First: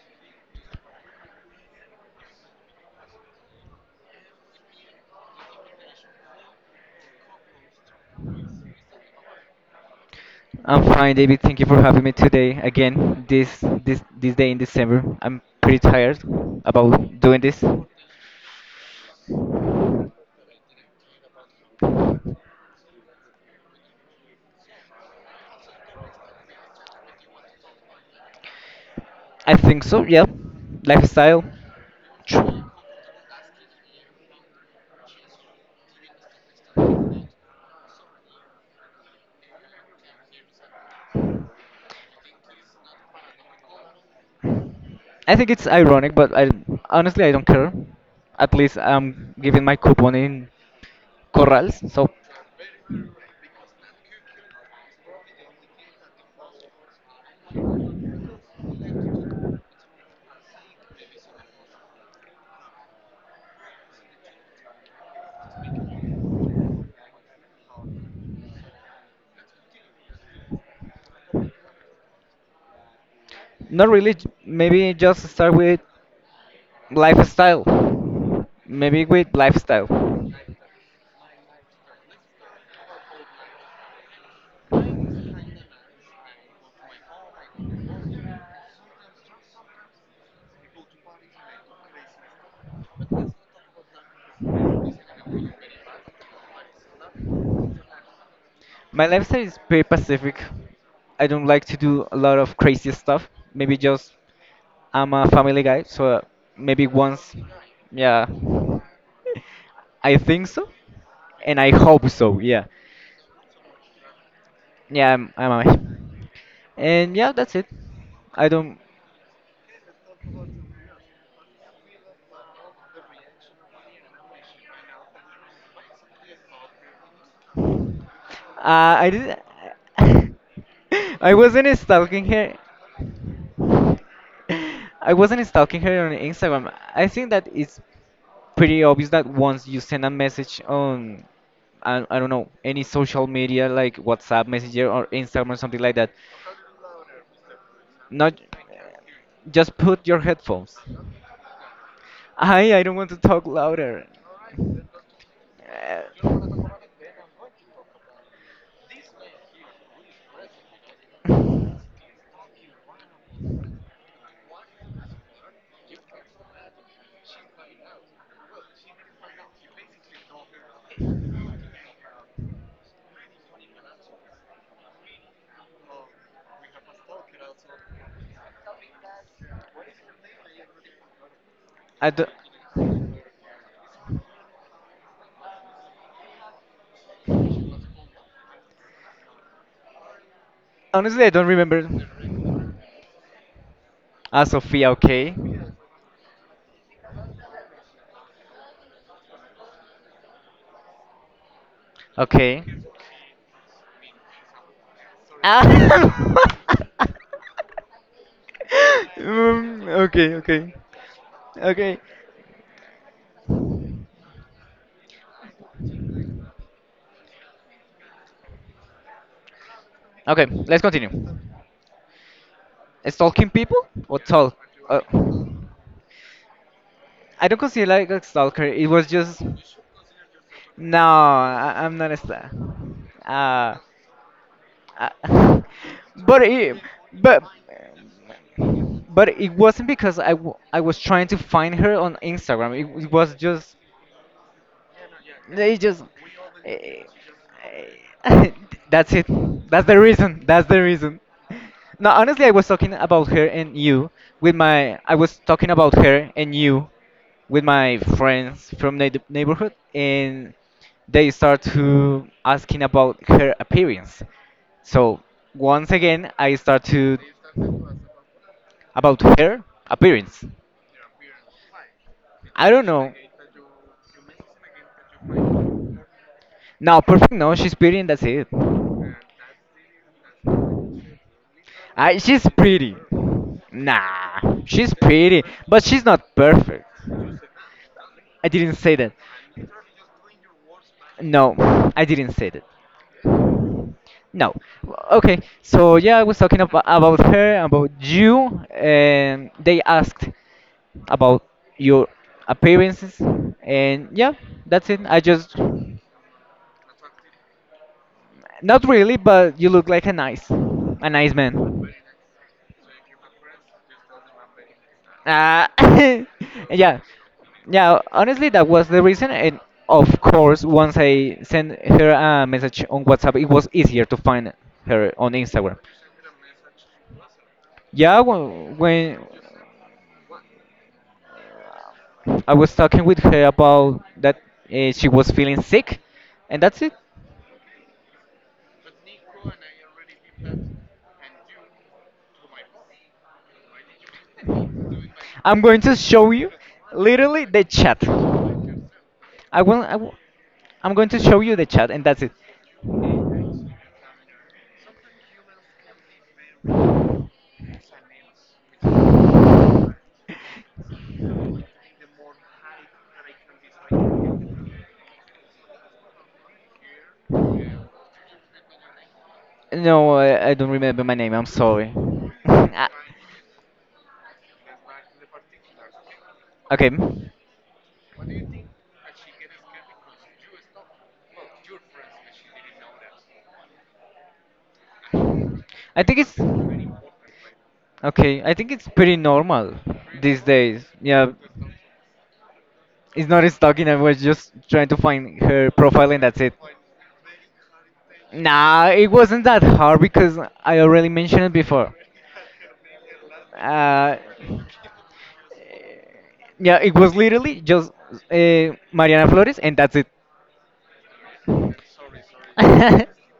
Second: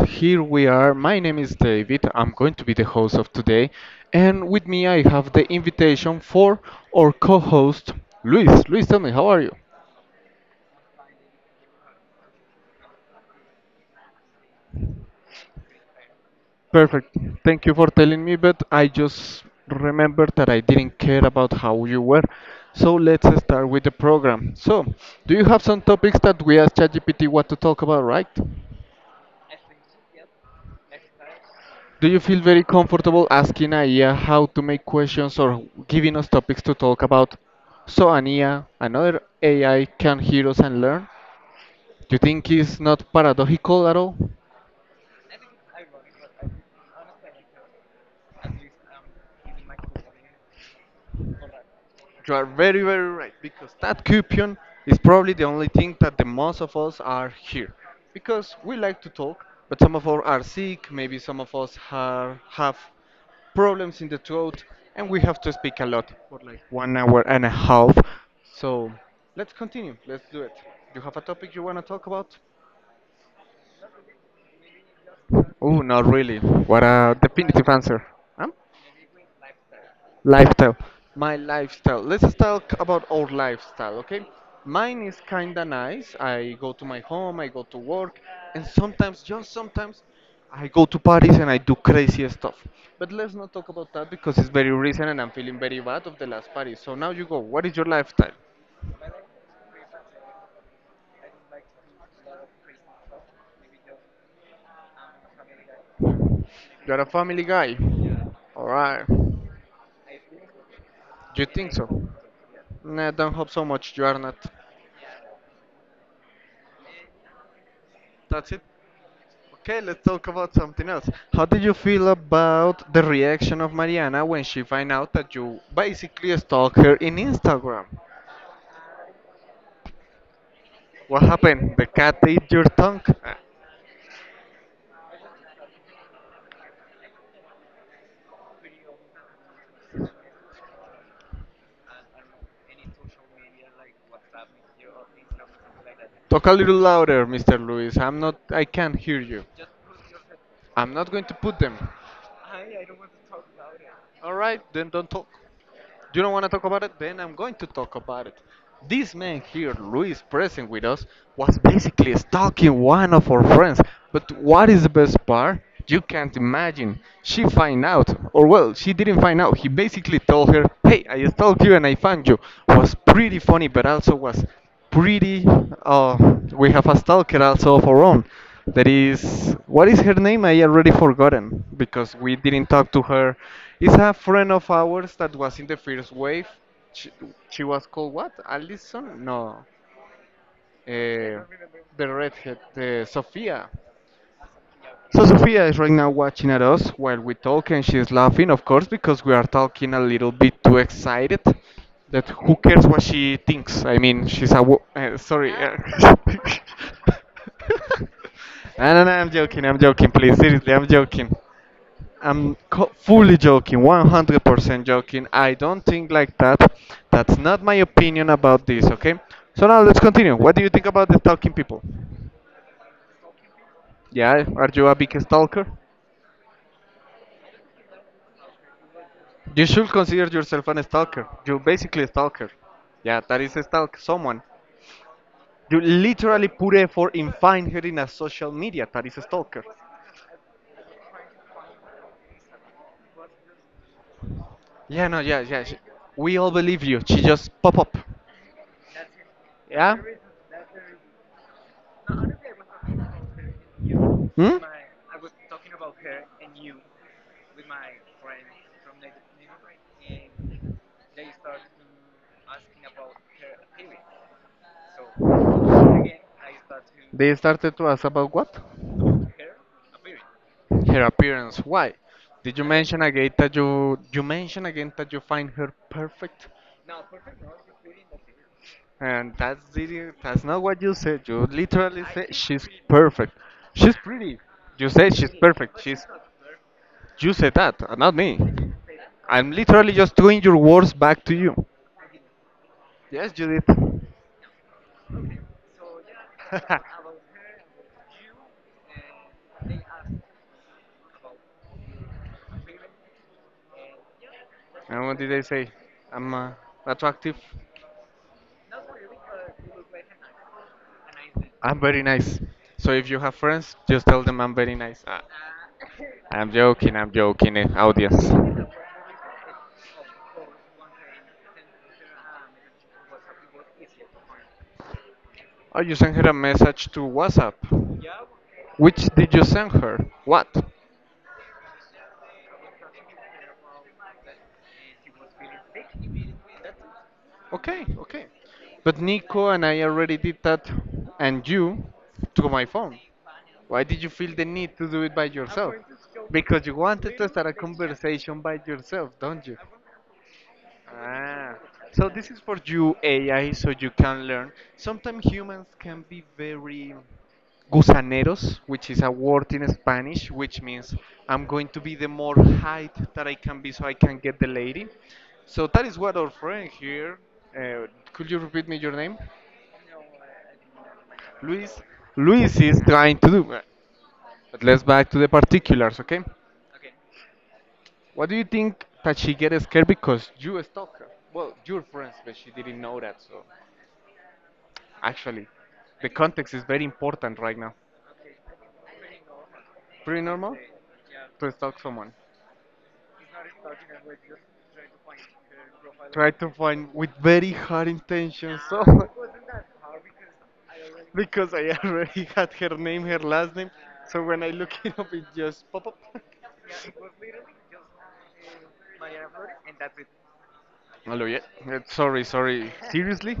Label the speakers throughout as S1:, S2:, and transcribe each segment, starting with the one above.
S1: Here we are. My name is David. I'm going to be the host of today. And with me, I have the invitation for our co host, Luis. Luis, tell me, how are you?
S2: I'm fine, David. Thank you for having me today again. This day in December. I'm pretty tired
S1: Perfect.
S2: about doing this.
S1: Thank you for telling me, but I just remembered that I didn't care about how you were. So let's start with the program. So, do you have some topics that we asked ChatGPT what to talk about, right?
S2: I think so. Yeah, lifestyle.
S1: Do you feel very comfortable asking Aya how to make questions or giving us topics to talk about so Ania, another AI, can hear us and learn? Do you think it's not paradoxical at all?
S2: I think it's ironic, but I honestly I don't care. At least I'm giving my coupon in corrals, so
S1: You are very, very right because that coupon is probably the only thing that the most of us are here because we like to talk, but some of us are sick, maybe some of us are, have problems in the throat, and we have to speak a lot for like 1 hour and a half. So let's continue. Let's do it. You have a topic you want to talk about?
S2: not really. Maybe just start
S1: Oh,
S2: with
S1: not really. What a
S2: lifestyle.
S1: definitive answer. Huh?
S2: Maybe with lifestyle.
S1: Lifestyle. My lifestyle. Let's talk about our lifestyle, okay? Mine is kinda nice. I go to my home, I go to work, and sometimes, just sometimes, I go to parties and I do crazy stuff. But let's not talk about that because it's very recent and I'm feeling very bad of the last party. So now you go. What is your lifestyle?
S2: My lifestyle is pretty pacific. I don't like to do a lot of crazy stuff. Maybe just I'm a family guy, so maybe
S1: You're a
S2: once,
S1: family guy.
S2: yeah,
S1: Alright. You
S2: I think so, and
S1: think
S2: I
S1: so?
S2: hope so. Yeah,
S1: Nah, don't hope so much. You are not.
S2: yeah, I'm a, and yeah, that's it. I
S1: That's it.
S2: don't,
S1: Okay, let's talk about something else. How did you feel about the reaction of Mariana when she find out that you basically stalked her in Instagram?
S2: I didn't,
S1: What
S2: I
S1: happened?
S2: wasn't
S1: The cat
S2: stalking
S1: ate
S2: her.
S1: your tongue?
S2: I wasn't stalking her on Instagram. I think that it's pretty obvious that once you send a message on, I don't know, any social media like WhatsApp, Messenger, or Instagram or something like that,
S1: Talk a little louder, Mr. Luis. I'm not.
S2: not.
S1: I can't hear you.
S2: Just put your headphones.
S1: I'm not going to put them.
S2: I don't want to talk louder.
S1: All right, then don't talk. You don't want to
S2: Uh,
S1: talk about it, then I'm going to talk about it. This man here, Luis, present with us, was basically stalking one of our friends. But what is the best part? You can't imagine. She find out, or well, she didn't find out. He basically told her, "Hey, I stalked you and I found you." Was pretty funny, but also was pretty. Uh, we have a stalker also of our own. That is, what is her name? I already forgotten
S2: I
S1: because
S2: don't,
S1: we didn't talk to her. It's a friend of ours that was in the first wave. She, she was called what? Alison? No.
S2: honestly, I
S1: Uh,
S2: don't remember.
S1: the redhead, Sophia.
S2: Ah, Sophia,
S1: So
S2: okay,
S1: Sophia is right now watching at us while we talk, and she's laughing, of course, because we are talking a little bit too excited. That who
S2: okay.
S1: cares what she thinks? I mean, she's a sorry.
S2: Ah.
S1: uh, no, no, no, I'm joking. I'm joking.
S2: Okay,
S1: Please, seriously,
S2: okay,
S1: I'm joking.
S2: okay,
S1: I'm fully joking, 100% joking. I don't think like that. That's not my opinion about this. Okay. So now let's continue.
S2: okay.
S1: What do you
S2: Let's
S1: think about
S2: continue.
S1: the talking people?
S2: Stalking people or
S1: Yeah,
S2: talk?
S1: are you a
S2: Uh,
S1: big stalker?
S2: I don't consider like a stalker. It was just
S1: You should consider yourself an
S2: no.
S1: stalker. You
S2: I'm
S1: basically
S2: not a
S1: stalker.
S2: stalker.
S1: Yeah, that is a
S2: Uh,
S1: stalk someone.
S2: uh,
S1: You
S2: but
S1: literally put
S2: it,
S1: effort in
S2: but
S1: find her in a social media. That is a
S2: But it
S1: stalker.
S2: wasn't because I was trying to find her on Instagram. It was just
S1: Yeah, no, yeah, yeah.
S2: they
S1: she-
S2: just
S1: we all believe you.
S2: eh,
S1: She just pop up.
S2: eh, that's it. That's
S1: Yeah.
S2: the reason. That's the reason. No, honestly, I was talking about her and you with
S1: Hmm.
S2: my. I was talking about her and you with my friends from the neighborhood, and they start to asking about her appearance. So once again, I start to
S1: They started to ask about what?
S2: about her appearance.
S1: Her appearance. Why? Did you
S2: I don't
S1: mention
S2: know.
S1: again that you mention again that you find her perfect?
S2: No, perfect. No, she's pretty, and that's it.
S1: And that's not what you said. You literally
S2: I,
S1: said
S2: she's
S1: she's
S2: pretty.
S1: perfect. She's pretty.
S2: Nah,
S1: You
S2: she's
S1: said she's
S2: pretty,
S1: perfect.
S2: but she's
S1: She's
S2: not perfect.
S1: you said that, not me.
S2: I didn't say that.
S1: I'm literally just doing your words back to you.
S2: No, I didn't say that.
S1: Yes, Judith.
S2: No. Okay. So yeah, I was talking about her, about you, and they asked about your appearances, and yeah, that's it.
S1: And what
S2: I
S1: did they
S2: just,
S1: say? I'm attractive.
S2: not really, but you look like a nice
S1: I'm
S2: man.
S1: very nice. So if you have friends, just tell them I'm very nice. Ah,
S2: Ah, yeah,
S1: I'm joking, eh,
S2: yeah.
S1: audience.
S2: Honestly, that was the reason, and of course, once I sent her a message on WhatsApp, it was easier to find her on Instagram.
S1: Oh, you sent her a message to WhatsApp.
S2: Yeah,
S1: Which
S2: when
S1: did you send her? What?
S2: I was talking with her about that she was feeling sick, and that's it.
S1: Okay, okay. But Nico and I already did that, and you, to my phone. Why did you feel the need to do it by
S2: I'm
S1: yourself?
S2: going to show you
S1: Because you wanted to
S2: literally
S1: start a
S2: the chat.
S1: conversation by yourself, don't you?
S2: I will. I will I'm going to show
S1: Ah,
S2: you the chat, and
S1: so
S2: that's
S1: this
S2: it.
S1: is for you AI, so you can learn. Sometimes humans can be very gusaneros, which is a word in Spanish, which means I'm going to be the more height that I can be so I can get the lady. So that is what our friend here, uh, could you repeat me your name?
S2: No, I don't remember my name. I'm
S1: Luis.
S2: sorry.
S1: Luis is
S2: Ah,
S1: trying to do. But let's back to the particulars, okay?
S2: okay,
S1: What do you think that she gets scared because you stalked her? Well, your friends, but she didn't know that, so. Actually,
S2: I
S1: the
S2: think it's
S1: context is very important right now.
S2: okay. I think it's pretty normal
S1: Pretty
S2: these
S1: normal
S2: days. Yeah,
S1: to stalk someone.
S2: it's not stalking. I was just trying to find her profile, and
S1: Try
S2: that's
S1: to
S2: it.
S1: find with very hard intentions. So,
S2: Nah, it wasn't that hard because I already mentioned
S1: because
S2: it
S1: I
S2: before.
S1: already had her name, her last name.
S2: Uh,
S1: So when I look it up, it just pop up.
S2: yeah, it was literally just Mariana Flores, and that's it.
S1: Hello, yeah. Sorry, sorry.
S2: To
S1: Seriously?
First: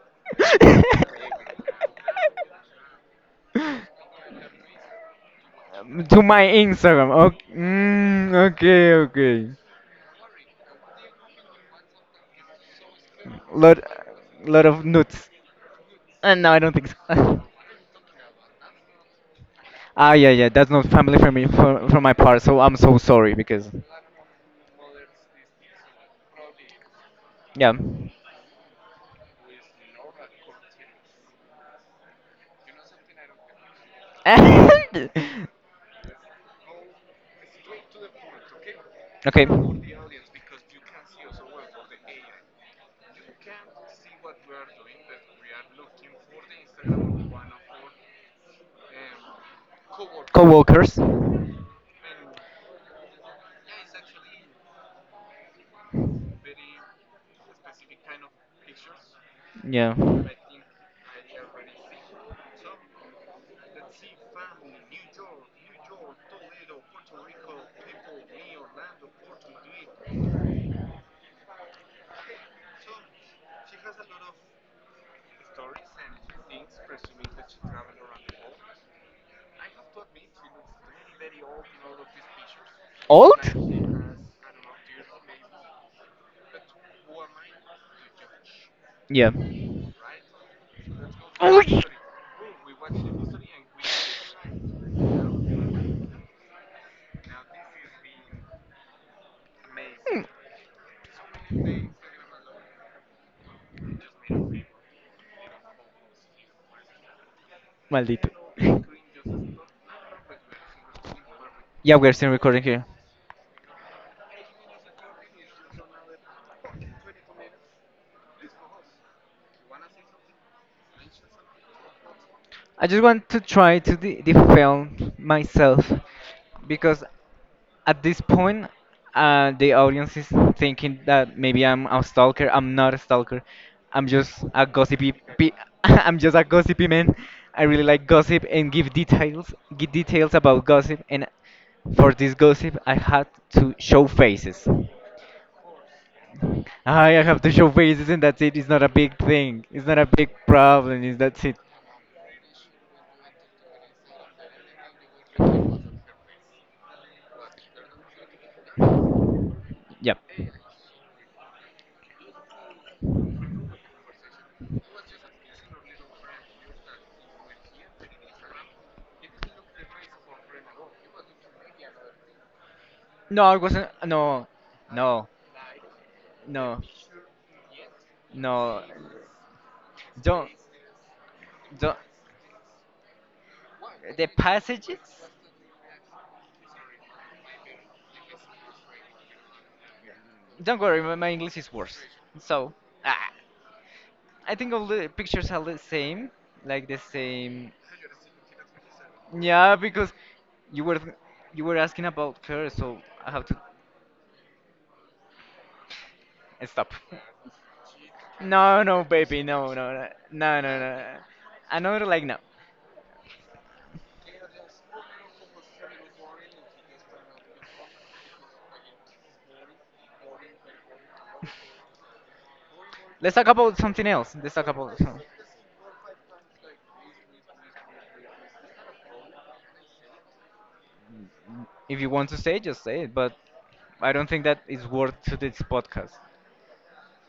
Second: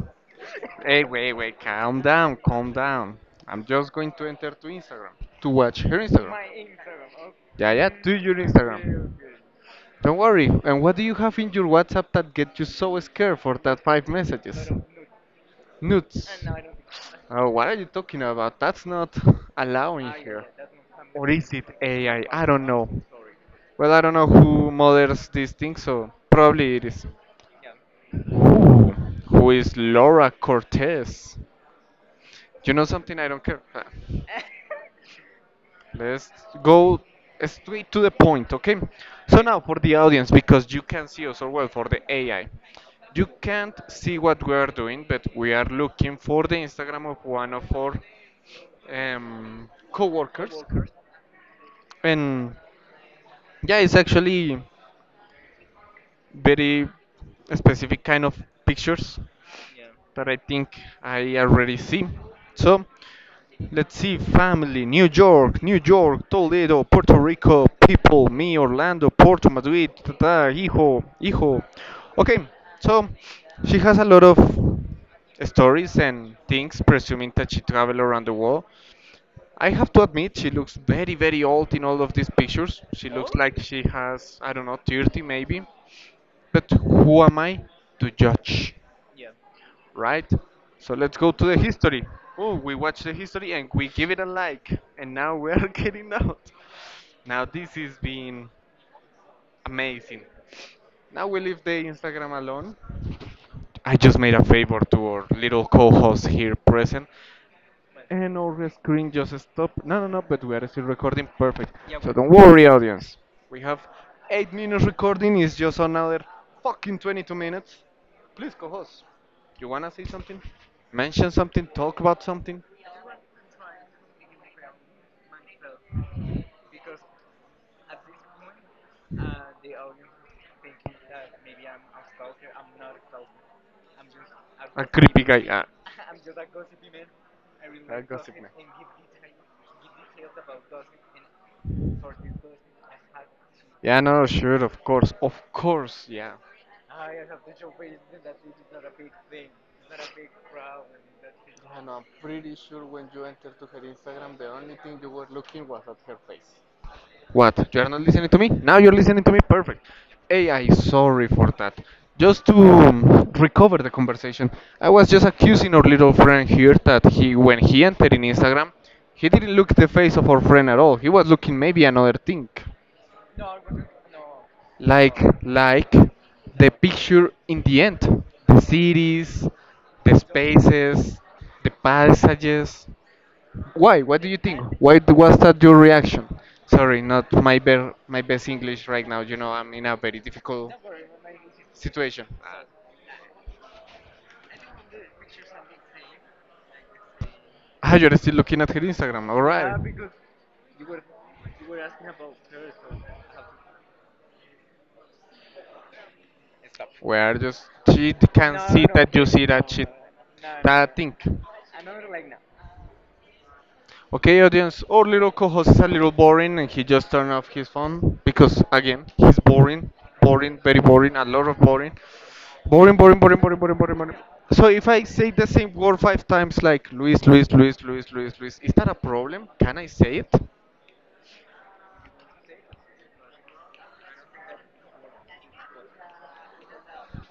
S1: Hey, wait, wait. Calm down, calm down. I'm just going to enter to Instagram to watch her Instagram.
S2: my Instagram. Okay,
S1: Yeah, yeah, to your
S2: okay,
S1: Instagram.
S2: okay.
S1: Don't worry. And what do you have in your WhatsApp that get you so scared for
S2: Lot,
S1: that five
S2: lot
S1: messages?
S2: of nuts.
S1: Nudes.
S2: No, I don't think so.
S1: Oh, what are you talking about? That's not allowing
S2: Yeah,
S1: here.
S2: yeah. That's not family
S1: Or
S2: for me,
S1: is it
S2: for my
S1: AI? I
S2: part.
S1: I
S2: So
S1: don't
S2: I'm
S1: know.
S2: so sorry because,
S1: Well, I don't know who models these things, so probably it is.
S2: yeah.
S1: Who is Laura Cortez? You know something? I don't care. Ah, Let's go straight to the point, okay? So
S2: okay.
S1: now for the audience, because you can see us, or well, for the AI, you can't see what we are doing, but we are looking for the Instagram of one of our co-workers,
S2: Co-workers.
S1: and yeah, it's actually very specific kind of pictures
S2: Yeah.
S1: that I think I already see. So let's see family, New York, New York, Toledo, Puerto Rico, people, me, Orlando, Porto, Madrid, ta, ta, hijo, hijo. Okay, so she has a lot of stories and things, presuming that she traveled around the world. I have to admit, she looks very, very old in all of these pictures. She looks
S2: Old?
S1: like she has, I don't know, 30 maybe. But who am I to judge,
S2: Yeah.
S1: right? So let's go to the history. Oh, we watch the history and we give it a like, and now we're getting out. Now this has been amazing. Now we leave the Instagram alone. I just made a favor to our little co-host here present
S2: Maldito.
S1: and our screen just stopped. No, no, no, but we are still recording perfect.
S2: Yeah,
S1: So
S2: we're
S1: don't
S2: still recording
S1: worry,
S2: here.
S1: audience. We have 8 minutes recording, it's just another fucking 22 minutes. Please, co host. You wanna say something? Mention something? Talk about something?
S2: I just want to try to defend myself because at this point, the audience is thinking that maybe I'm a stalker. I'm not a stalker. I'm just a gossipy.
S1: Creepy man. Guy.
S2: Pe-
S1: Ah,
S2: I'm just a gossipy man. I really like gossip and give details about gossip. And for this gossip, I had to
S1: Yeah,
S2: show
S1: no, sure,
S2: faces.
S1: of course, yeah.
S2: I have to show faces, and that's it. It's not a big thing. It's not a big problem. Is that's it.
S1: And I'm pretty sure when you entered to her Instagram, the only thing you were looking was at her face. What? You are not listening to me? Now you're listening to me? Perfect.
S2: Yep.
S1: AI, sorry for that. Just to recover the conversation, I was just accusing our little friend here that he, when he entered in Instagram, he didn't look the face of our friend at all. He was looking maybe another thing,
S2: No, it wasn't. No,
S1: like
S2: no,
S1: like the
S2: no,
S1: picture in the end, the
S2: no.
S1: cities, the
S2: Don't,
S1: spaces, the
S2: don't.
S1: passages. Why? What do
S2: The
S1: you think?
S2: passage.
S1: Why was that your reaction? Sorry, not my my best English right now. You know, I'm in a very difficult
S2: Don't worry, my English is worse.
S1: situation.
S2: So, ah, I think all the pictures are the same, like the same.
S1: Ah, you're still looking at her Instagram. All
S2: Yeah,
S1: right.
S2: because you were, you were asking about her, so I have to stop.
S1: Where just she can
S2: No,
S1: see
S2: no,
S1: that you
S2: baby,
S1: see that
S2: no,
S1: she.
S2: no, no, no, no,
S1: That
S2: no.
S1: thing.
S2: Another like no.
S1: Okay, audience, our little co-host is a little boring and he just turned off his phone because, again, he's boring, boring, very boring, a lot of boring. Boring, boring,
S2: Let's
S1: boring,
S2: talk
S1: boring,
S2: about
S1: boring, boring,
S2: something
S1: boring.
S2: else. Let's
S1: So
S2: talk
S1: if
S2: about.
S1: I
S2: Some-
S1: say the same word five times, like Luis, Luis, Luis, Luis, Luis, Luis, is that a problem? Can I say it?
S2: If you want to say, just say it. But I don't think that is worth to this podcast.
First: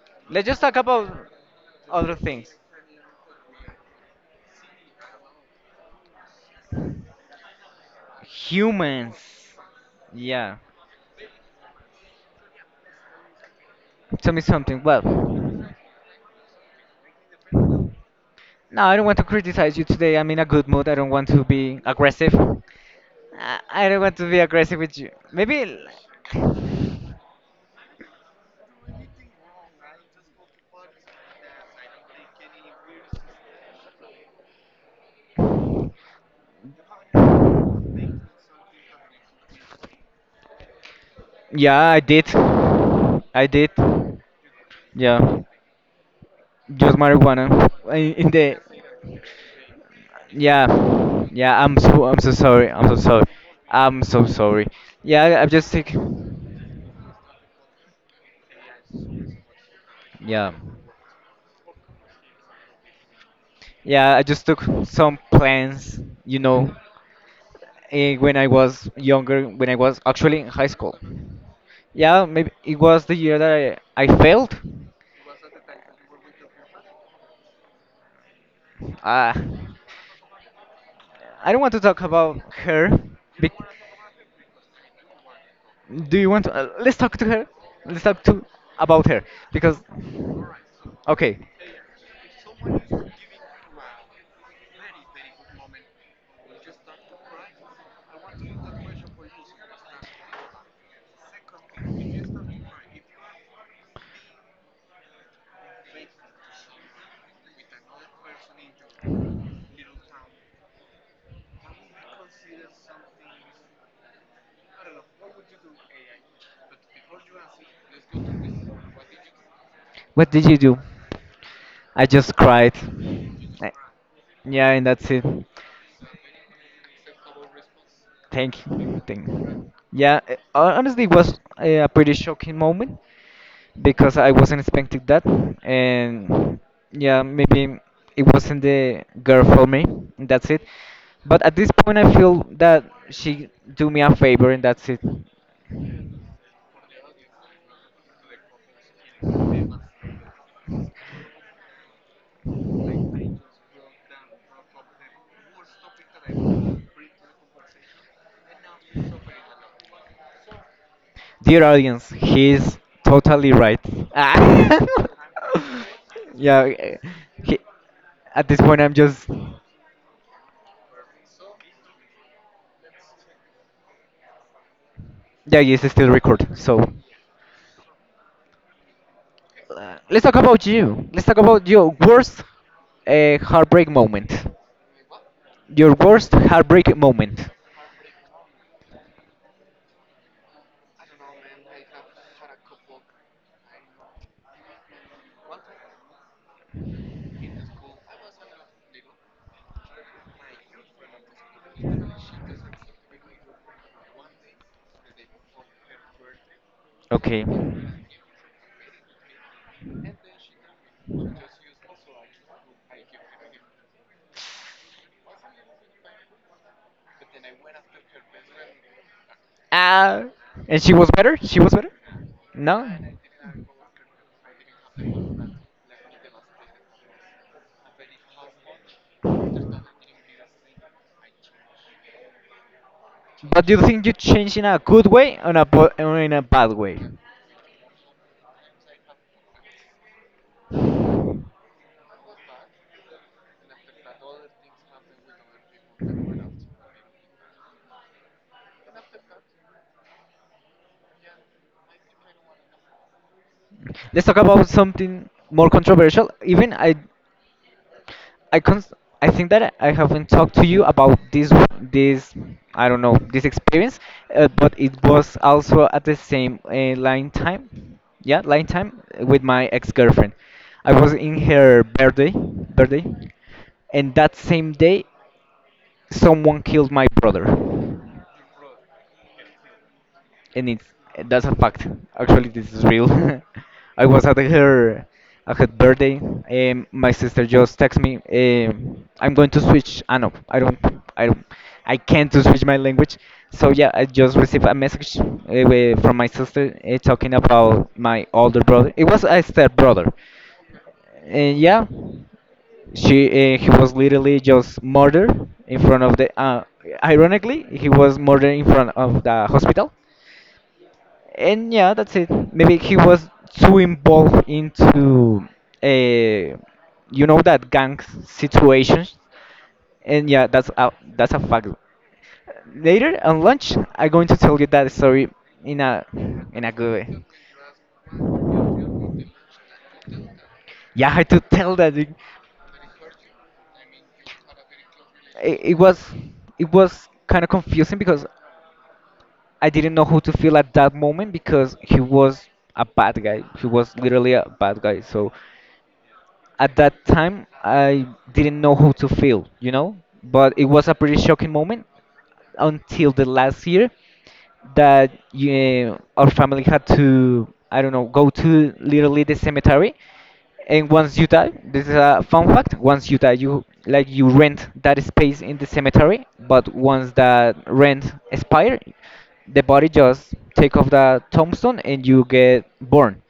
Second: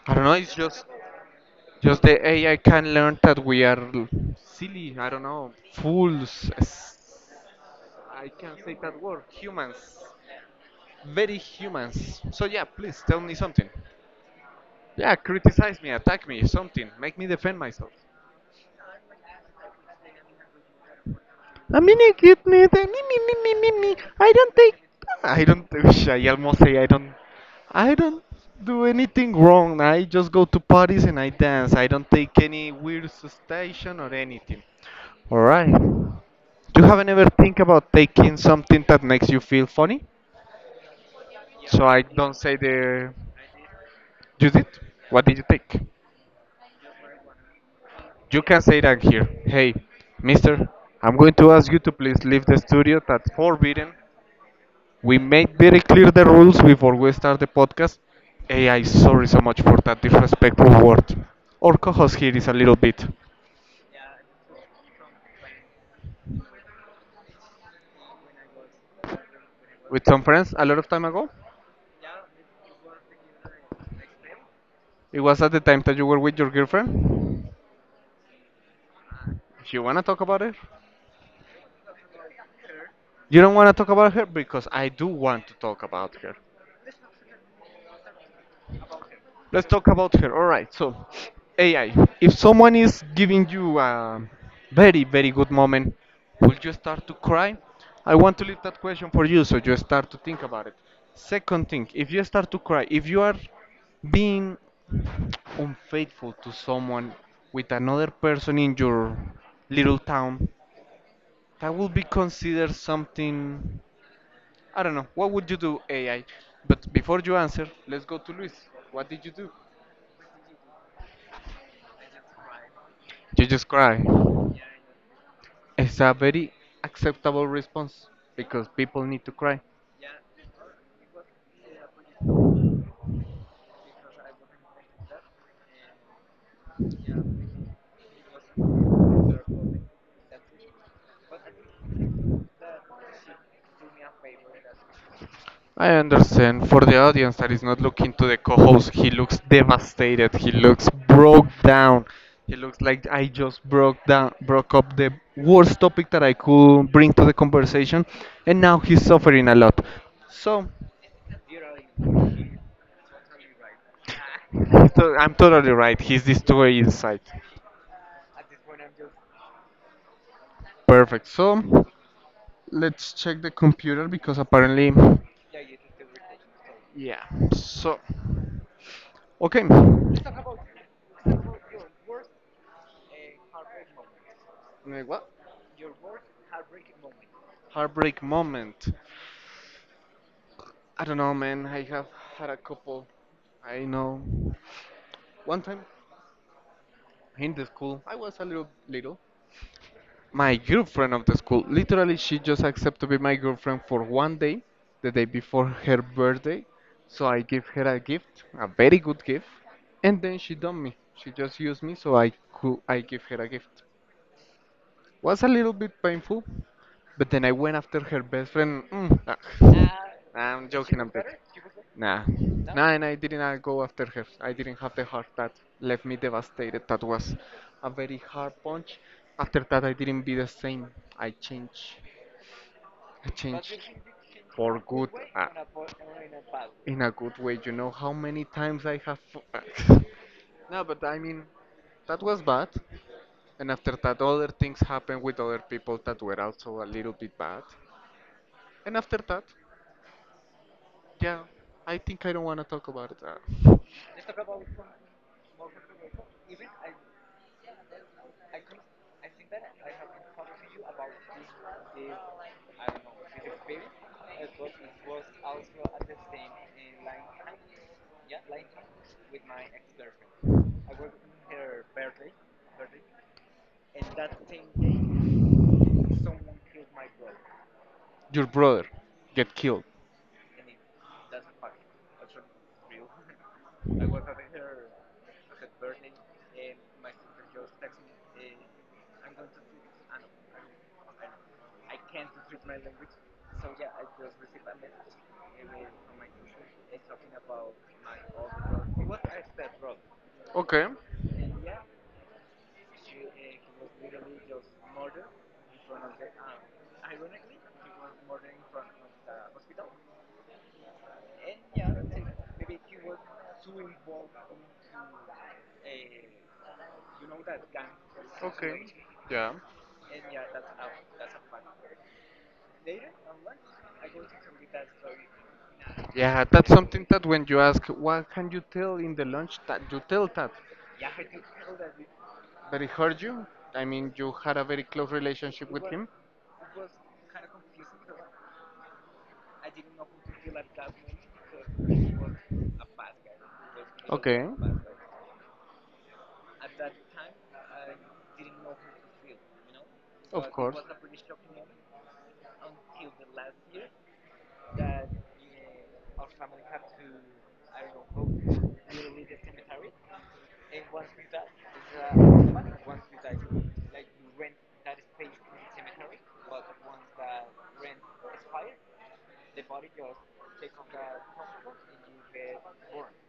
S1: I don't know.
S2: Let's
S1: It's
S2: just talk about
S1: just
S2: other
S1: the
S2: things.
S1: AI can learn that we are silly. I don't know, fools. I can't say that
S2: Humans.
S1: word. Humans,
S2: Yeah.
S1: very humans. So yeah, please tell me something.
S2: Tell me something. Well,
S1: Yeah, criticize me, attack me, something. Make me defend myself.
S2: no, I don't want to criticize you today. I'm in a good mood. I don't want to be
S1: I mean, I
S2: aggressive.
S1: get me, the me, me, me, me, me,
S2: I
S1: me.
S2: don't want to
S1: I
S2: be
S1: don't take.
S2: aggressive with you.
S1: I
S2: Maybe.
S1: don't. I almost say I don't. I don't do anything wrong. I just go to parties and I dance. I don't take any weird station or anything. Alright. You haven't ever think about taking something that makes you feel funny?
S2: Yeah,
S1: So
S2: I
S1: I
S2: did.
S1: don't say the.
S2: I did.
S1: You did? What did
S2: Yeah.
S1: you take?
S2: Just marijuana. In
S1: You
S2: the
S1: can say that here. Hey, mister, I'm
S2: yeah.
S1: going to
S2: Yeah,
S1: ask you to
S2: I'm
S1: please
S2: so
S1: leave the
S2: sorry. I'm so
S1: studio.
S2: sorry.
S1: That's forbidden.
S2: I'm so sorry.
S1: We
S2: Yeah, I'm
S1: made
S2: just
S1: very
S2: sick.
S1: clear the rules before we start the podcast. AI, sorry so much for that
S2: Yeah.
S1: disrespectful word. Our co host here is a little bit.
S2: Yeah, I just took some plans, you know, when I was younger, when I was
S1: With some
S2: actually in
S1: friends a
S2: high
S1: lot of
S2: school.
S1: time ago.
S2: Yeah, maybe it was the year that I failed.
S1: It was at the time that you were with your girlfriend.
S2: Uh,
S1: You wanna talk about her?
S2: I don't want to talk about her.
S1: You
S2: Be-
S1: don't wanna talk about her because I do want to talk about
S2: do you
S1: her.
S2: want to? Let's talk to her. Let's talk to about her
S1: Let's
S2: because,
S1: talk about her. All right. So,
S2: okay,
S1: AI. If someone is giving you a very, very good moment, will you start to cry? I want to leave that question for you, so you start to think about it. Second thing, if you start to cry, if you are being unfaithful to someone with another person in your little town, that will be considered something. I don't know. What would you do, AI? But before you answer, let's go to Luis. What did you do?
S2: what did you do? I just cried.
S1: You just
S2: I-
S1: cry.
S2: yeah, and that's it.
S1: It's a very acceptable response
S2: Thank
S1: because
S2: you.
S1: people
S2: Thank.
S1: need to cry.
S2: Yeah, honestly, it was a pretty shocking moment, because I wasn't expecting that, and yeah, maybe it wasn't the girl for me, and that's it. But at this point, I feel that she do me a favor, and that's it.
S1: I understand. For the audience that is not looking to the co-host, he looks devastated. He looks broke down. He looks like I just broke down, broke up the worst topic that I could bring to the conversation, and now he's suffering a lot. So,
S2: Dear audience, he is totally right. Ah.
S1: I'm totally right. He's
S2: yeah,
S1: destroyed inside.
S2: he, at this point, I'm just
S1: Perfect. So, let's check the computer because apparently,
S2: yeah. Yes, it's still record. So
S1: yeah. So, okay.
S2: let's talk about you. Let's
S1: Uh,
S2: talk about your worst heartbreak moment.
S1: what?
S2: Your worst heartbreak moment.
S1: Heartbreak moment. I don't know, man. I have had a couple. I know. One time in the school, I was a little little. My girlfriend of the school, literally, she just accepted to be my girlfriend for one day, the day before her birthday. So I
S2: Okay.
S1: gave her a gift, a very good gift, and then she dumped me. She just used me, so I could I gave her a gift. Was a little bit painful. But then I went after her best friend. Mm, ah.
S2: Uh,
S1: I'm
S2: and she
S1: joking.
S2: was
S1: I'm
S2: better?
S1: joking.
S2: She was better?
S1: Nah.
S2: No?
S1: Nah, and I didn't go after her. I didn't have the heart that left me devastated. That was a very hard punch. After that, I didn't be the same. I changed. I
S2: But do
S1: changed
S2: you think you changed in a
S1: for
S2: good
S1: good.
S2: way or in a, or in a bad way?
S1: In a good way. You know how many times I have. No, but I mean, that was bad. And after that, other things happened with other people that were also a little bit bad. And after that, yeah, I think I don't want to talk about it.
S2: Let's talk about something more controversial. Even I, cons- I think that I haven't talked to you about this, I don't know, this experience, but it was also at the same line time with my ex-girlfriend. I was in her birthday, and that same day, someone killed my brother,
S1: Your brother get killed.
S2: and it's that's a fact. Actually this is real. I was at her birthday, and my sister just texted me. Um, I'm going to switch Ah no, I don't I don't I can't to switch my language. So yeah, I just received a message from my sister, talking about my older brother. It was a step brother,
S1: Okay.
S2: and yeah, she he was literally just murdered in front of the. Ironically, he was murdered in front of the hospital, and yeah, that's it. Maybe he was too involved into a, you know, that gang
S1: Okay.
S2: situations,
S1: Yeah.
S2: and yeah, that's a fact. Later on lunch, I'm going to tell you that story in a
S1: Yeah,
S2: in
S1: that's
S2: a
S1: something
S2: good way.
S1: that when you ask, what can you tell in the lunch? That you tell that
S2: Yeah, I had to tell that, dude.
S1: that it hurt you. I mean, you had a very close relationship
S2: It
S1: with
S2: was
S1: him.
S2: it was kind of confusing because I didn't know who to feel at that moment because he was a bad guy. He was literally
S1: Okay.
S2: a bad guy. So at that time, I didn't know who to feel, you know.
S1: Of
S2: But it
S1: course.
S2: was a pretty shocking moment until the last year that yeah, our family had to, I don't know, go to literally the cemetery. And once you die, this is a fun fact. Once you die, you like you rent that space in the cemetery. But once that rent expire, the body just take off the tombstone and you get born,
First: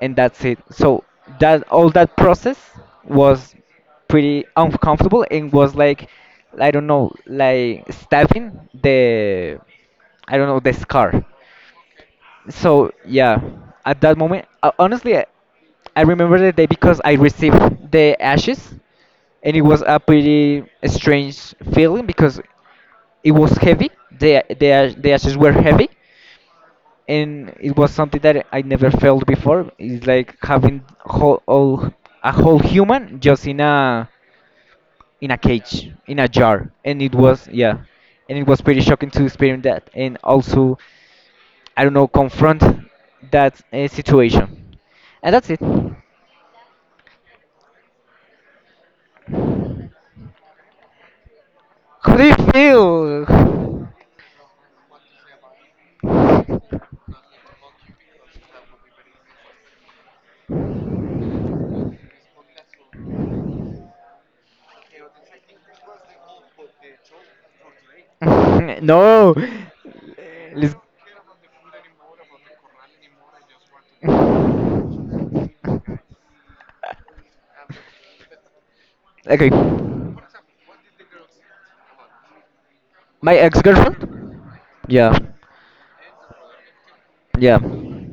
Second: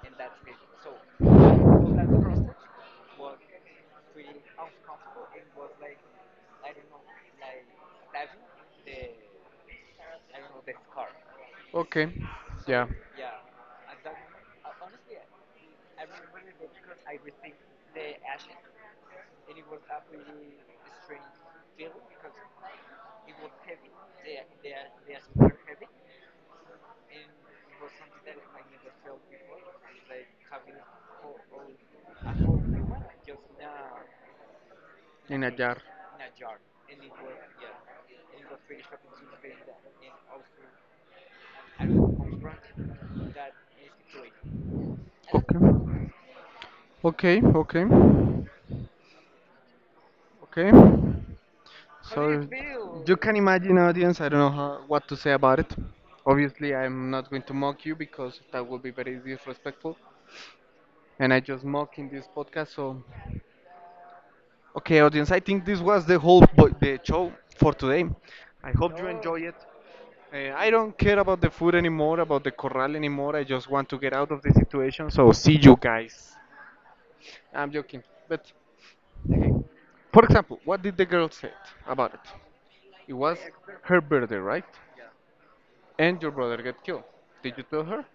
S2: and that's it. So that all that process was pretty uncomfortable and was like, I don't know, like stabbing the, I don't know, the scar.
S1: Okay. Yeah.
S2: So
S1: So, yeah,
S2: yeah, at that moment, honestly, I remember the day because I received the ashes, and it was a pretty strange feeling because it was heavy, the ashes were heavy, and it was something that I never felt before. It's like having whole, all a whole human just in a
S1: in a jar.
S2: cage, in a jar, and it was yeah, and it was pretty shocking to experience that, and also I don't know, confront that situation. And that's it. How
S1: Okay. Okay. Okay. Okay, how
S2: do you
S1: did it? So you
S2: feel?
S1: can imagine, audience. I don't know how, what to say about it. Obviously, I'm not going to mock you because that would be very disrespectful, and I just mock in this podcast. So okay, audience, I think this was the whole the show for today. I hope you
S2: No.
S1: enjoy it. I
S2: Let's...
S1: don't care about the food anymore, about the corral anymore. I just want to get out of the situation. So see you guys. I'm joking, but
S2: Okay.
S1: okay. For example, what did the girl say about it? It
S2: My
S1: was her birthday,
S2: ex-girlfriend?
S1: right?
S2: Yeah.
S1: And your brother got killed. Did
S2: Yeah.
S1: you tell her?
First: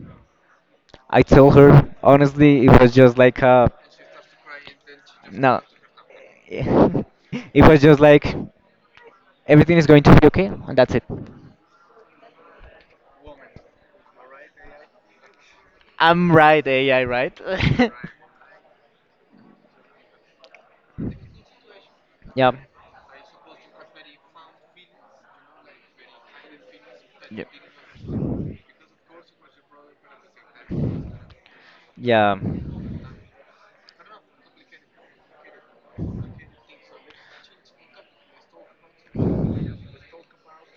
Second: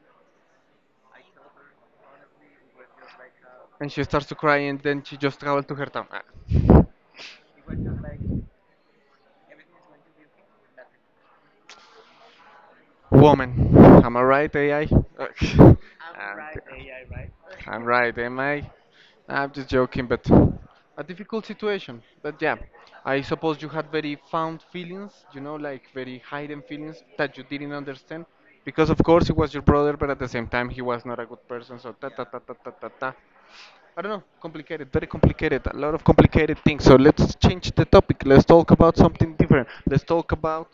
S2: I told her honestly it was just like
S1: And she starts to cry, and then she just
S2: no.
S1: traveled to her town. Ah.
S2: It was just like everything is going to be okay and that's it.
S1: Woman. Am I right, AI? I'm
S2: I'm right, AI, right?
S1: I'm right, am I? I'm just joking, but a difficult situation. But
S2: Yeah.
S1: yeah, I suppose you had very found feelings, you know, like very hidden feelings that you
S2: Yeah.
S1: didn't understand. Because of course he was your brother, but at the same time he was not a good person. So ta ta ta
S2: Yeah.
S1: ta ta ta ta. I don't know, complicated, very complicated, a lot of complicated things. So let's change the topic. Let's talk about something different. Let's talk about.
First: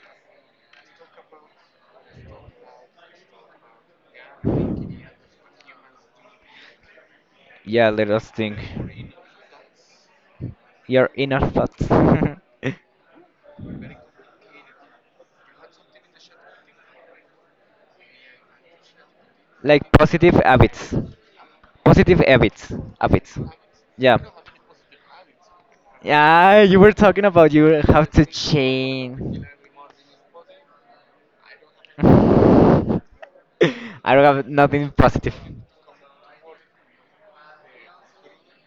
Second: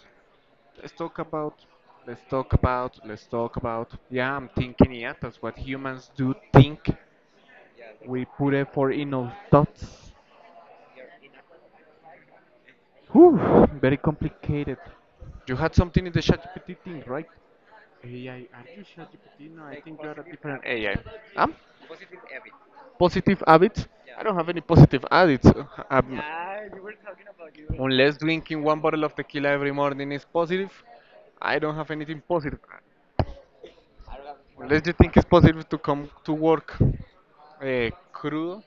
S1: Let's talk about, let's talk about. Yeah, I'm thinking, yeah, that's what humans do think.
S2: Yeah, let
S1: We
S2: us
S1: put
S2: think.
S1: effort in our thoughts.
S2: Your inner thoughts.
S1: Whew, very complicated. You had something in the ChatGPT thing, right? AI, are you ChatGPT? No, I
S2: Like
S1: think you are a
S2: positive
S1: different AI.
S2: habits.
S1: Um,
S2: Positive habits. Habits.
S1: Positive habits?
S2: Yeah.
S1: I don't have any positive habits. Um,
S2: Yeah, you were talking about you have
S1: Unless
S2: to
S1: drinking one bottle of
S2: change.
S1: tequila every morning is positive, I don't have anything positive.
S2: I don't have
S1: Unless
S2: nothing
S1: you think it's
S2: positive.
S1: positive to come to work. Crudo,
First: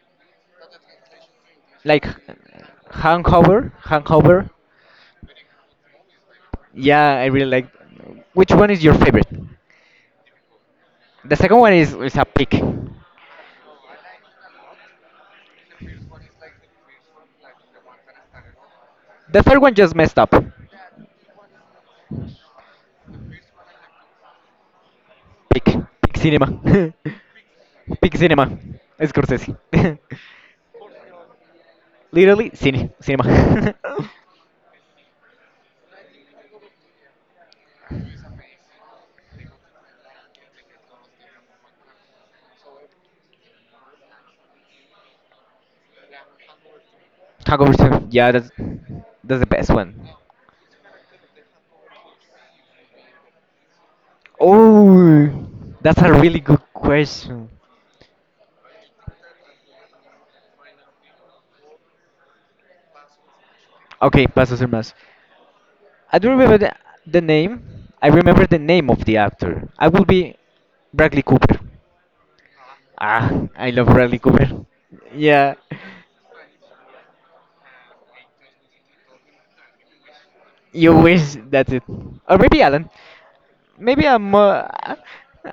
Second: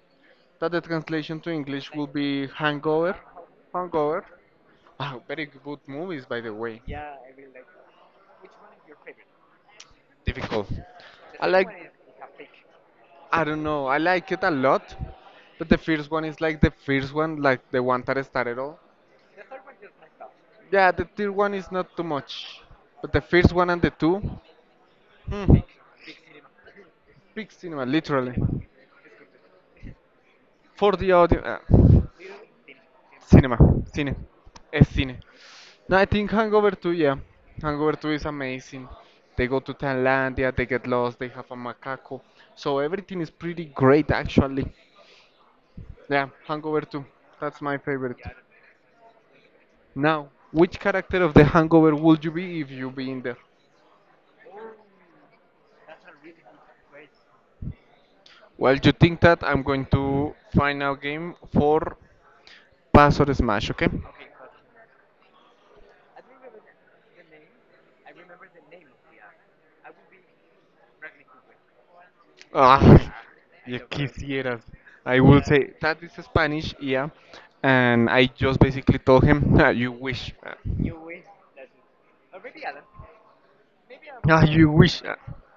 S1: that the translation to English
S2: Like
S1: will be hangover.
S2: Hangover,
S1: Hangover.
S2: Hangover.
S1: Wow, very good movies, by the way.
S2: Yeah, I really like. Which one is your favorite?
S1: Difficult.
S2: The
S1: I
S2: second
S1: like.
S2: one is a pig.
S1: I don't know. I like it a lot, but the first one is like the first one, like the one that started all.
S2: The third one just messed up.
S1: Yeah, the third one is not too much, but the first one and the two, hmm,
S2: Pig cinema,
S1: big cinema,
S2: pig
S1: literally.
S2: cinema. Scorsese.
S1: For the audio,
S2: Literally, cine,
S1: cinema,
S2: cinema.
S1: cine, es cine. No, I think Hangover 2, yeah. Hangover 2 is amazing. They go to Thailandia, they get lost, they have a macaco. So everything is pretty great actually. Yeah, Hangover 2. That's
S2: Hangover
S1: my
S2: two.
S1: favorite.
S2: Yeah, that's the best one.
S1: Now, which character of the Hangover would you be if you be in there?
S2: Oh, that's a really good question.
S1: Well, you think that I'm going to final game for pass or smash, okay?
S2: Okay, paso sin más. I do remember the name. I remember the name of the actor. I will be Bradley Cooper.
S1: Ah,
S2: Ah, I
S1: ya
S2: love Bradley Cooper.
S1: quisieras. I will
S2: Yeah,
S1: say that is Spanish, yeah. And I just basically told him, "Ah, you wish.
S2: you wish, that's it. Or maybe Alan. Maybe I'm
S1: Ah, you
S2: more.
S1: wish.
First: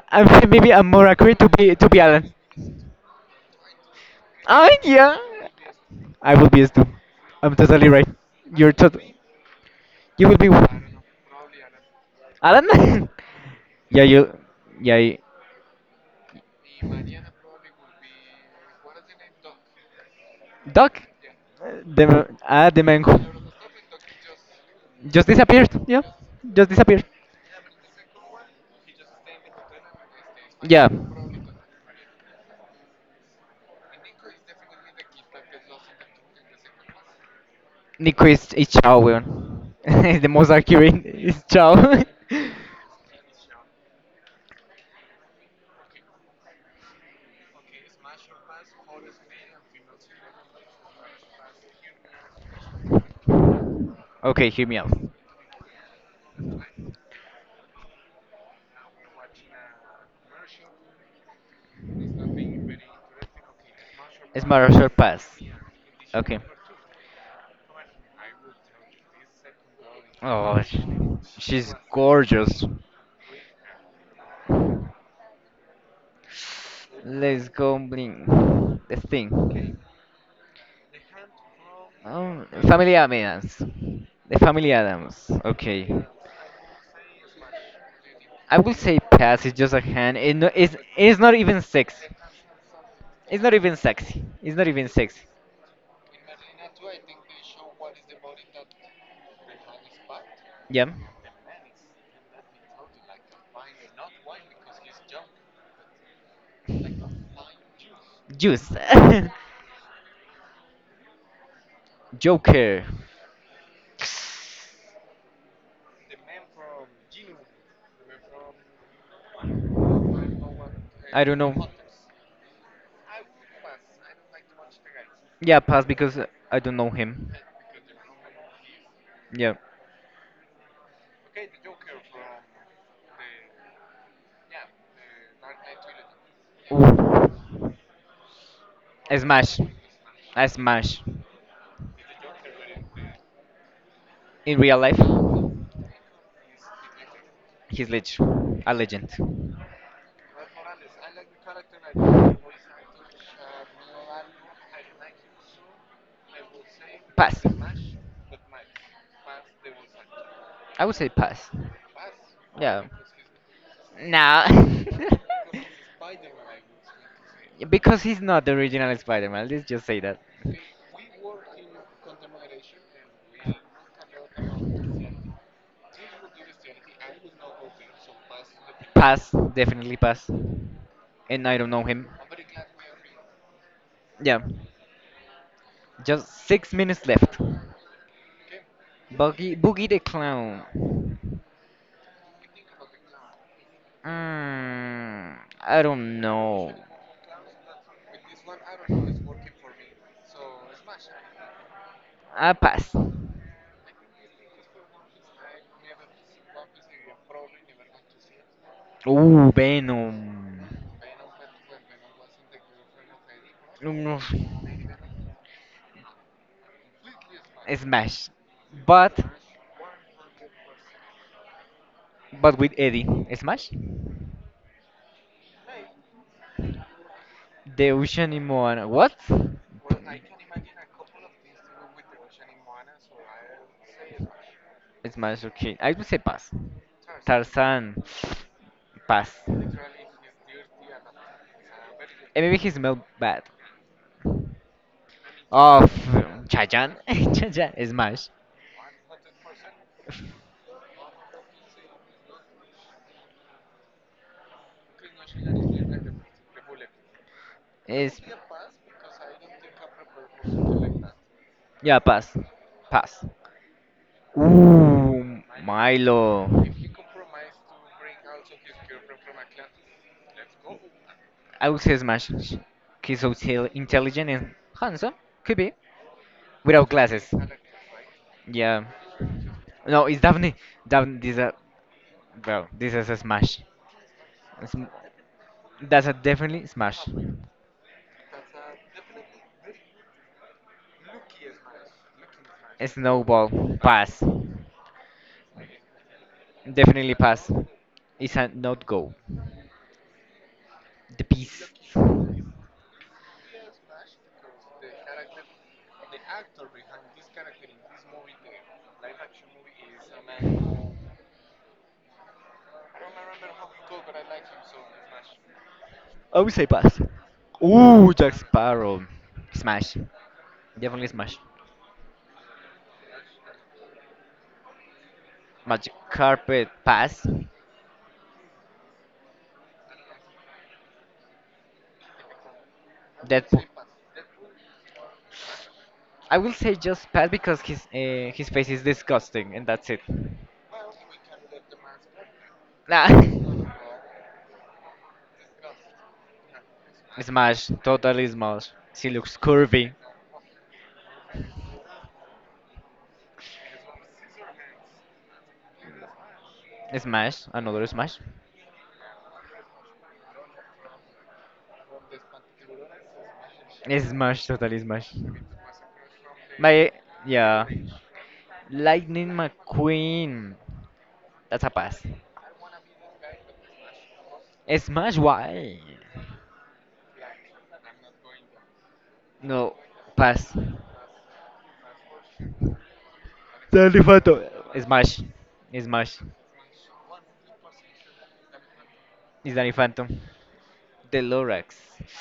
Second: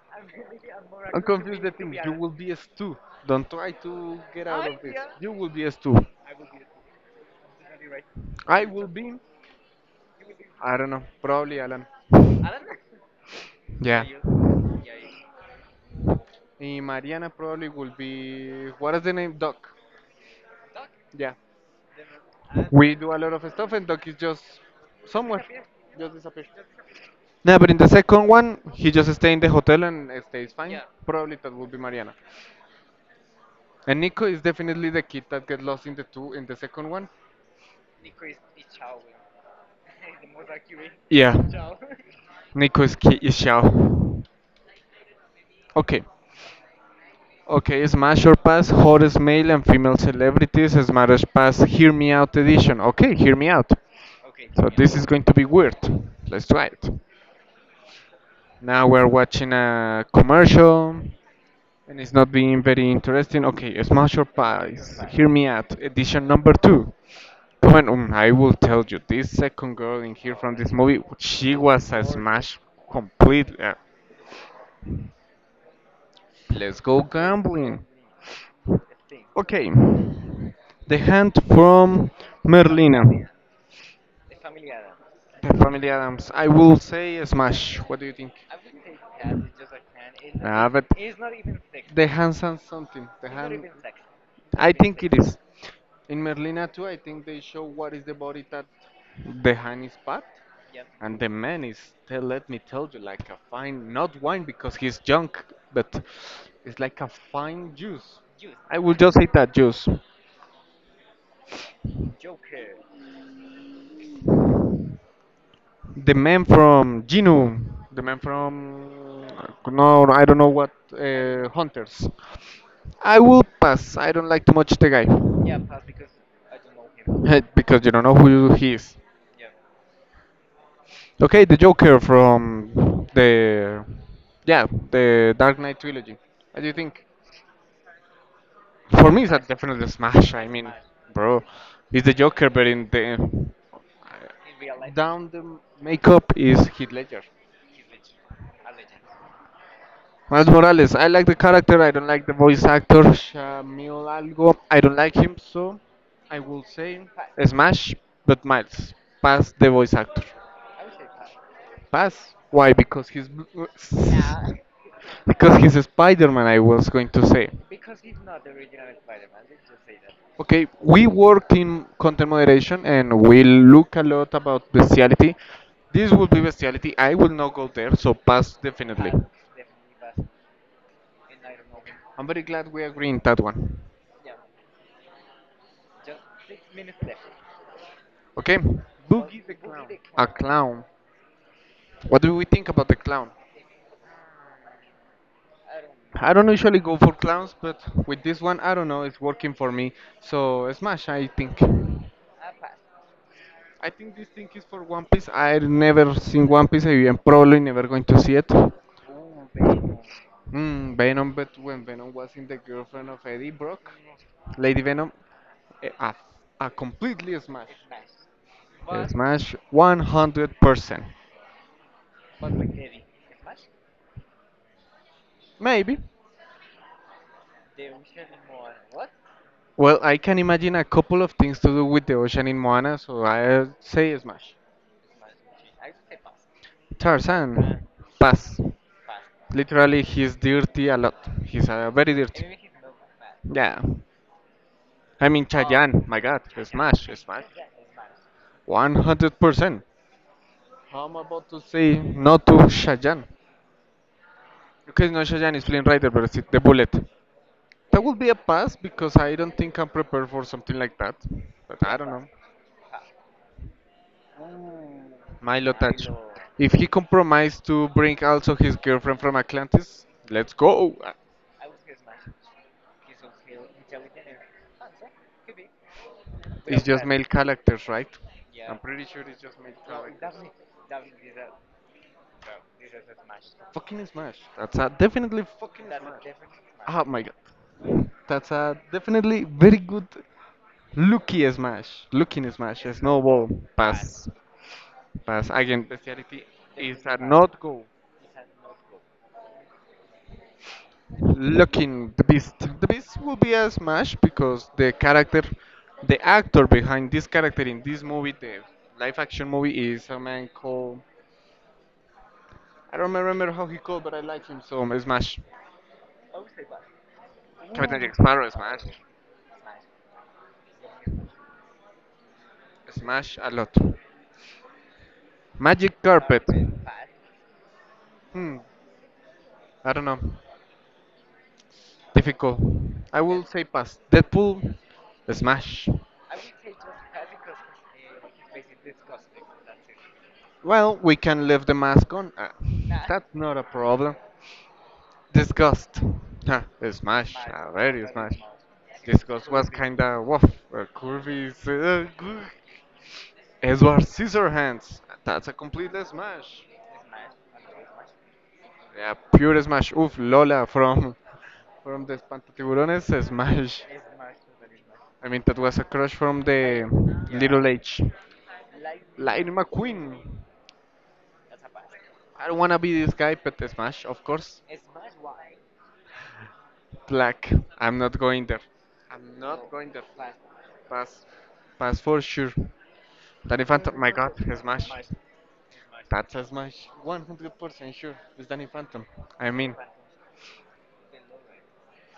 S2: Maybe I'm more
S1: Don't
S2: accurate
S1: confuse the
S2: to
S1: thing.
S2: be
S1: You will
S2: Alan.
S1: be a stew. Don't try to get out
S2: Ah,
S1: of this.
S2: yeah.
S1: You will be a stew.
S2: I will be a Stu. I'm totally right.
S1: I
S2: You're
S1: will
S2: tot.
S1: be,
S2: You will be
S1: I don't know, probably Alan.
S2: Alan. yeah,
S1: Yeah.
S2: you. Yeah,
S1: And Mariana probably will be, what is the name? Doc.
S2: Duck,
S1: Yeah.
S2: uh, the the
S1: We do
S2: mango
S1: a lot of stuff and Doc is just
S2: just
S1: somewhere.
S2: disappeared. Yeah, just disappeared.
S1: No, but in the second one, he just stay in the hotel and stays fine.
S2: Yeah,
S1: Probably that will be Mariana. And Nico is definitely the kid that get lost in the two in the second one.
S2: Nico is Chao, weón. The most accurate
S1: Yeah.
S2: is Chao.
S1: Nico is key is Xiao. Okay. Okay, Smash or Pass, hottest male and female celebrities, Smash or Pass, Hear Me Out edition. Okay, hear me out.
S2: Okay, hear
S1: So
S2: me out.
S1: this is going to be weird. Let's try it. Now we're watching a commercial and it's not being very interesting. Okay, Smash or
S2: Smash her
S1: Pass, Hear
S2: pass.
S1: Me Out, edition
S2: Okay.
S1: number two. Come on, I will tell you, this second girl in here from
S2: Oh,
S1: this movie, she
S2: she's
S1: was a Smash
S2: gorgeous.
S1: complete. Let's go
S2: Let's go
S1: gambling.
S2: bling. The
S1: Okay.
S2: thing.
S1: The Hand from
S2: Oh, Family
S1: Merlina.
S2: Adams. The Family Adams.
S1: The
S2: Okay.
S1: Family Adams. I will say Smash. What do you think?
S2: I will say pass. It's just a hand. It no,
S1: Ah, but
S2: it's not even sexy.
S1: the Hand sounds something. The
S2: It's not
S1: Hand.
S2: even sexy. It's not
S1: I
S2: even
S1: think it
S2: sexy.
S1: is. In Merlina too, I think they show what is the body that the hand is part,
S2: Yeah.
S1: and the man is. Tell, let me tell you, like a fine, not wine because he's junk, but it's like a fine juice.
S2: Juice.
S1: I will just say that juice.
S2: Joker.
S1: The man from Genu, the man from, no, I don't know what.
S2: I don't know.
S1: Hunters. I will pass. I don't like too much the guy
S2: Yeah, pass because I don't know
S1: him.
S2: him.
S1: Eh, because you don't know who he is.
S2: Yeah.
S1: Okay, the Joker from the, yeah, the Dark Knight trilogy. What do you think?
S2: Ooh.
S1: For
S2: I
S1: me, it's a
S2: smash.
S1: definitely a smash.
S2: I
S1: I mean,
S2: smash.
S1: bro, he's the Joker, but in the
S2: In real life.
S1: down the makeup is Heath Ledger.
S2: He's leg- a legend.
S1: Miles Morales, I like the character. I don't like the voice actor. Shamil Algo. I don't like him, so I will say
S2: Pass.
S1: Smash, but Miles. Pass the voice actor.
S2: I would say pass.
S1: Pass. Why?
S2: Yeah.
S1: Because he's,
S2: Nah.
S1: because he's a Spider-Man. I was going to say.
S2: Because he's not the original Spider-Man. Let's just say that.
S1: Okay, we work in content moderation and we look a lot about bestiality. This will be bestiality. I will not go there, so pass definitely.
S2: Pass. Definitely pass. And I don't know him.
S1: I'm very glad we agree in that one.
S2: Yeah. Just 6 minutes left.
S1: Okay, Boogie the
S2: Boogie,
S1: Clown.
S2: Boogie the
S1: A
S2: Clown.
S1: clown. What do we think about the clown?
S2: Mm, I don't
S1: I don't
S2: know.
S1: usually go for clowns, but with this one, I don't know, it's working for me. So, Smash, I think.
S2: I pass.
S1: I think this thing is for One Piece. I've never seen One Piece, I am probably never going to see it.
S2: Ooh, Venom.
S1: Hmm, Venom, but when Venom was in the girlfriend of Eddie Brock,
S2: Mm,
S1: Lady Venom, a a completely Smash.
S2: smash.
S1: A
S2: But
S1: Smash 100%.
S2: but with Eddie. Smash?
S1: Maybe.
S2: The Ocean in Moana. What?
S1: Well, I can imagine a couple of things to do with the ocean in Moana, so I say smash.
S2: Smash, okay. I would say pass.
S1: Tarzan,
S2: Tarzan.
S1: pass.
S2: Pass. And
S1: Literally, he's dirty a lot. He's very
S2: maybe he
S1: dirty.
S2: smelled bad.
S1: Yeah. I mean,
S2: Of
S1: Chayanne, my God,
S2: Chayanne,
S1: smash, smash.
S2: Chayanne, Smash.
S1: 100%. How am I about to say no to Shajan? Okay, no, Shajan is Flynn Rider, but it's the bullet. That would
S2: Is
S1: be a pass because I don't think I'm prepared for something like that. But I
S2: yeah,
S1: don't know.
S2: pass, pass. Ooh,
S1: Milo Touch.
S2: Milo.
S1: Milo. If he compromised to bring also his girlfriend from Atlantis, let's go.
S2: I would say Smash. He's so intelligent and handsome. Could be
S1: It's
S2: without
S1: just claro, male
S2: glasses.
S1: characters, right? Yeah. I'm
S2: Yeah.
S1: pretty. No,
S2: No, it's definitely Daphne. This a well, this is a smash.
S1: fucking smash.
S2: It's,
S1: That's a definitely fucking
S2: that's a
S1: smash.
S2: definitely
S1: Oh
S2: smash.
S1: my god. That's a definitely very good looky smash. Looking smash. It's Snowball.
S2: Snowball pass.
S1: Pass. Pass. Again, speciality is
S2: Definitely
S1: definitely a
S2: pass.
S1: not go.
S2: It's a not go. The piece.
S1: Looking the
S2: I
S1: Beast. The Beast will be a smash because the character, the actor behind this character in this movie, the live action movie, is a man called. I don't remember how he called, but I like him so Smash.
S2: would say pass.
S1: Captain
S2: Ooh,
S1: Jack
S2: Jack
S1: Sparrow, Smash.
S2: Sparrow. Smash. Definitely smash.
S1: Smash a lot.
S2: Magic
S1: Magic Carpet.
S2: carpet pass.
S1: Hmm. I don't know. Difficult. I will
S2: Deadpool.
S1: say pass. Deadpool. Smash.
S2: I will say just pass because his face is disgusting and that's it.
S1: Well, we can leave the mask on.
S2: Nah.
S1: That's not a problem. Disgust. Huh, smash.
S2: Smash,
S1: A very
S2: totally
S1: smash.
S2: smash. She looks
S1: Disgust was
S2: curvy.
S1: kinda woof. Curvy is. Edward Scissorhands. That's a complete smash.
S2: Smash, another smash.
S1: Yeah, pure smash. Oof, Lola from from the Espantatiburones. Smash.
S2: Smash, totally smash.
S1: I mean, that was a crush from the
S2: My yeah.
S1: Little H.
S2: Lightning
S1: Lightning McQueen.
S2: McQueen. That's a pass.
S1: I don't wanna be this guy, but smash, of course.
S2: Smash why?
S1: Black. I'm not going there. I'm not
S2: No,
S1: going there.
S2: pass.
S1: Pass. Pass for sure. Danny Phantom.
S2: Danny
S1: My God,
S2: Phantom.
S1: a smash.
S2: Smash. Smash.
S1: That's a smash. 100% sure. It's Danny Phantom. I
S2: It's Danny
S1: mean,
S2: Phantom. The Lorax.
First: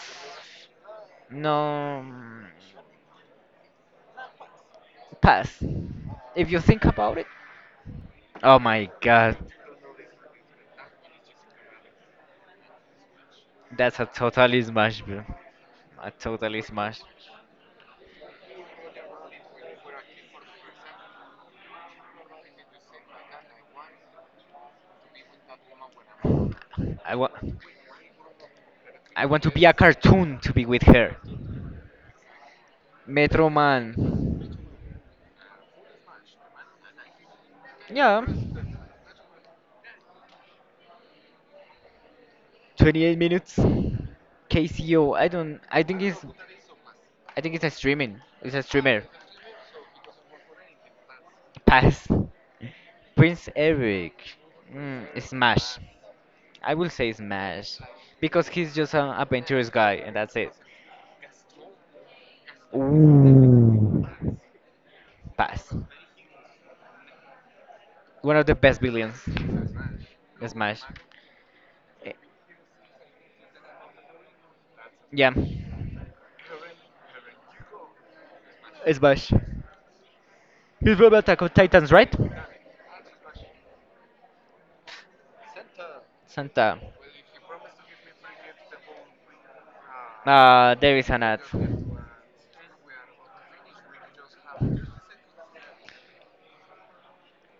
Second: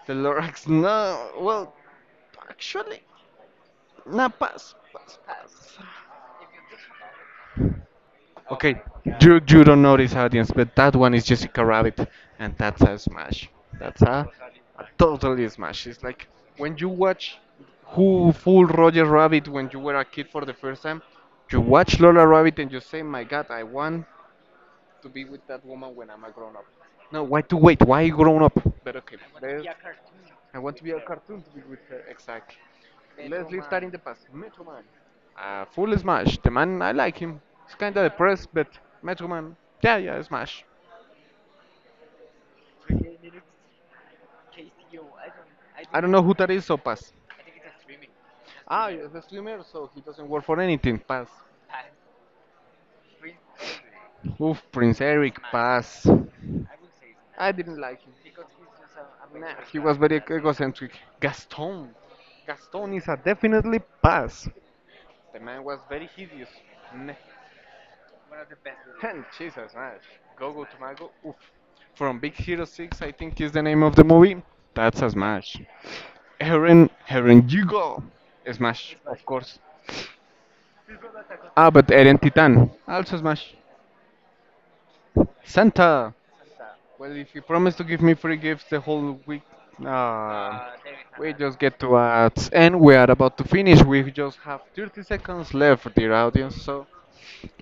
S1: the Lorax. No. Well,
S2: No, mm,
S1: actually, nah. Pass. Pass.
S2: pass.
S1: Pass.
S2: If you think about it, oh
S1: Okay,
S2: my god.
S1: you don't know this audience, but that one is Jessica Rabbit, and that's a smash.
S2: That's
S1: That's
S2: a totally
S1: a
S2: smash, bro.
S1: totally smash. It's
S2: A
S1: like
S2: totally
S1: when you
S2: smash.
S1: watch who fooled Roger Rabbit when you were a kid for the first time, you watch Lola Rabbit and you say, "My God, I want to be with that woman when I'm a grown up.
S2: I
S1: No,
S2: want
S1: why to wait? Why grown up? But okay,
S2: I
S1: I
S2: want
S1: want
S2: to
S1: to
S2: be a
S1: let's,
S2: cartoon to
S1: I
S2: be
S1: want to
S2: with
S1: be a
S2: her.
S1: cartoon to be with her. Exactly.
S2: Metro
S1: Let's leave that in
S2: Man,
S1: the past. Metro Man. Full smash. The man, I like him. He's kinda
S2: yeah.
S1: depressed, but Metro Man. Yeah, yeah, smash.
S2: 28 minutes. KCO. I don't.
S1: Know who that is, so pass.
S2: I think it's a streaming. It's a
S1: Ah,
S2: streamer.
S1: he's a the streamer, so he doesn't work for anything. Pass.
S2: Pass. Prince Eric.
S1: Oof, Prince
S2: Mm,
S1: Eric,
S2: smash.
S1: pass.
S2: I will say
S1: I didn't
S2: Smash
S1: like him because
S2: because
S1: he's
S2: he's just
S1: just
S2: an
S1: a mess.
S2: adventurous
S1: He
S2: guy,
S1: was
S2: and
S1: very
S2: that's it.
S1: egocentric. Gaston. Gaston is a definitely
S2: Ooh.
S1: pass. The man
S2: Pass.
S1: was very hideous. Ne-
S2: One of the best villains.
S1: And Jesus, man. Gogo to
S2: Smash.
S1: Mago. Oof.
S2: Eh,
S1: From Big Hero 6, I think is the name of the movie. That's a
S2: yeah.
S1: smash. Eren, Eren Yugo. Smash, of
S2: Smash.
S1: course.
S2: He's from Attack on
S1: Ah, but
S2: Titans, right?
S1: Eren Titan. Also smash. Santa.
S2: Santa.
S1: Well, if you promise to give me free gifts the whole week, uh,
S2: Ah, there is an
S1: we
S2: ad.
S1: just get to ads, and we are about to finish. We just have 30 seconds left, dear audience. So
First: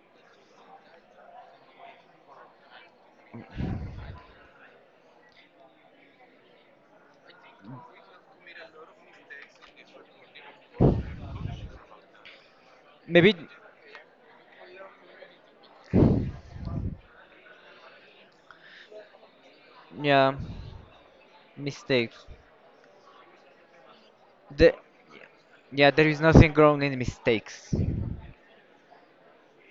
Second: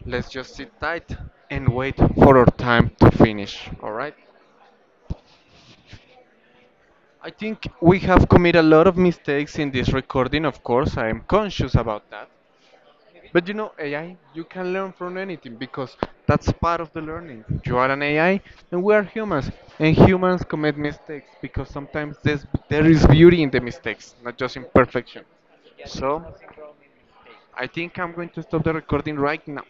S1: let's just sit tight and wait for our time to finish. All right. I think we have committed a lot of mistakes in this recording. Of course, I am conscious about that.
S2: Maybe,
S1: But you know, AI, you can learn from anything because that's part of the learning. You are an AI and we are humans. And
S2: yeah,
S1: humans commit mistakes because sometimes
S2: mistakes.
S1: there is beauty in the mistakes, not just
S2: The,
S1: imperfection.
S2: yeah, there is
S1: So,
S2: nothing grown in
S1: I
S2: mistakes.
S1: think I'm going to stop the recording right now.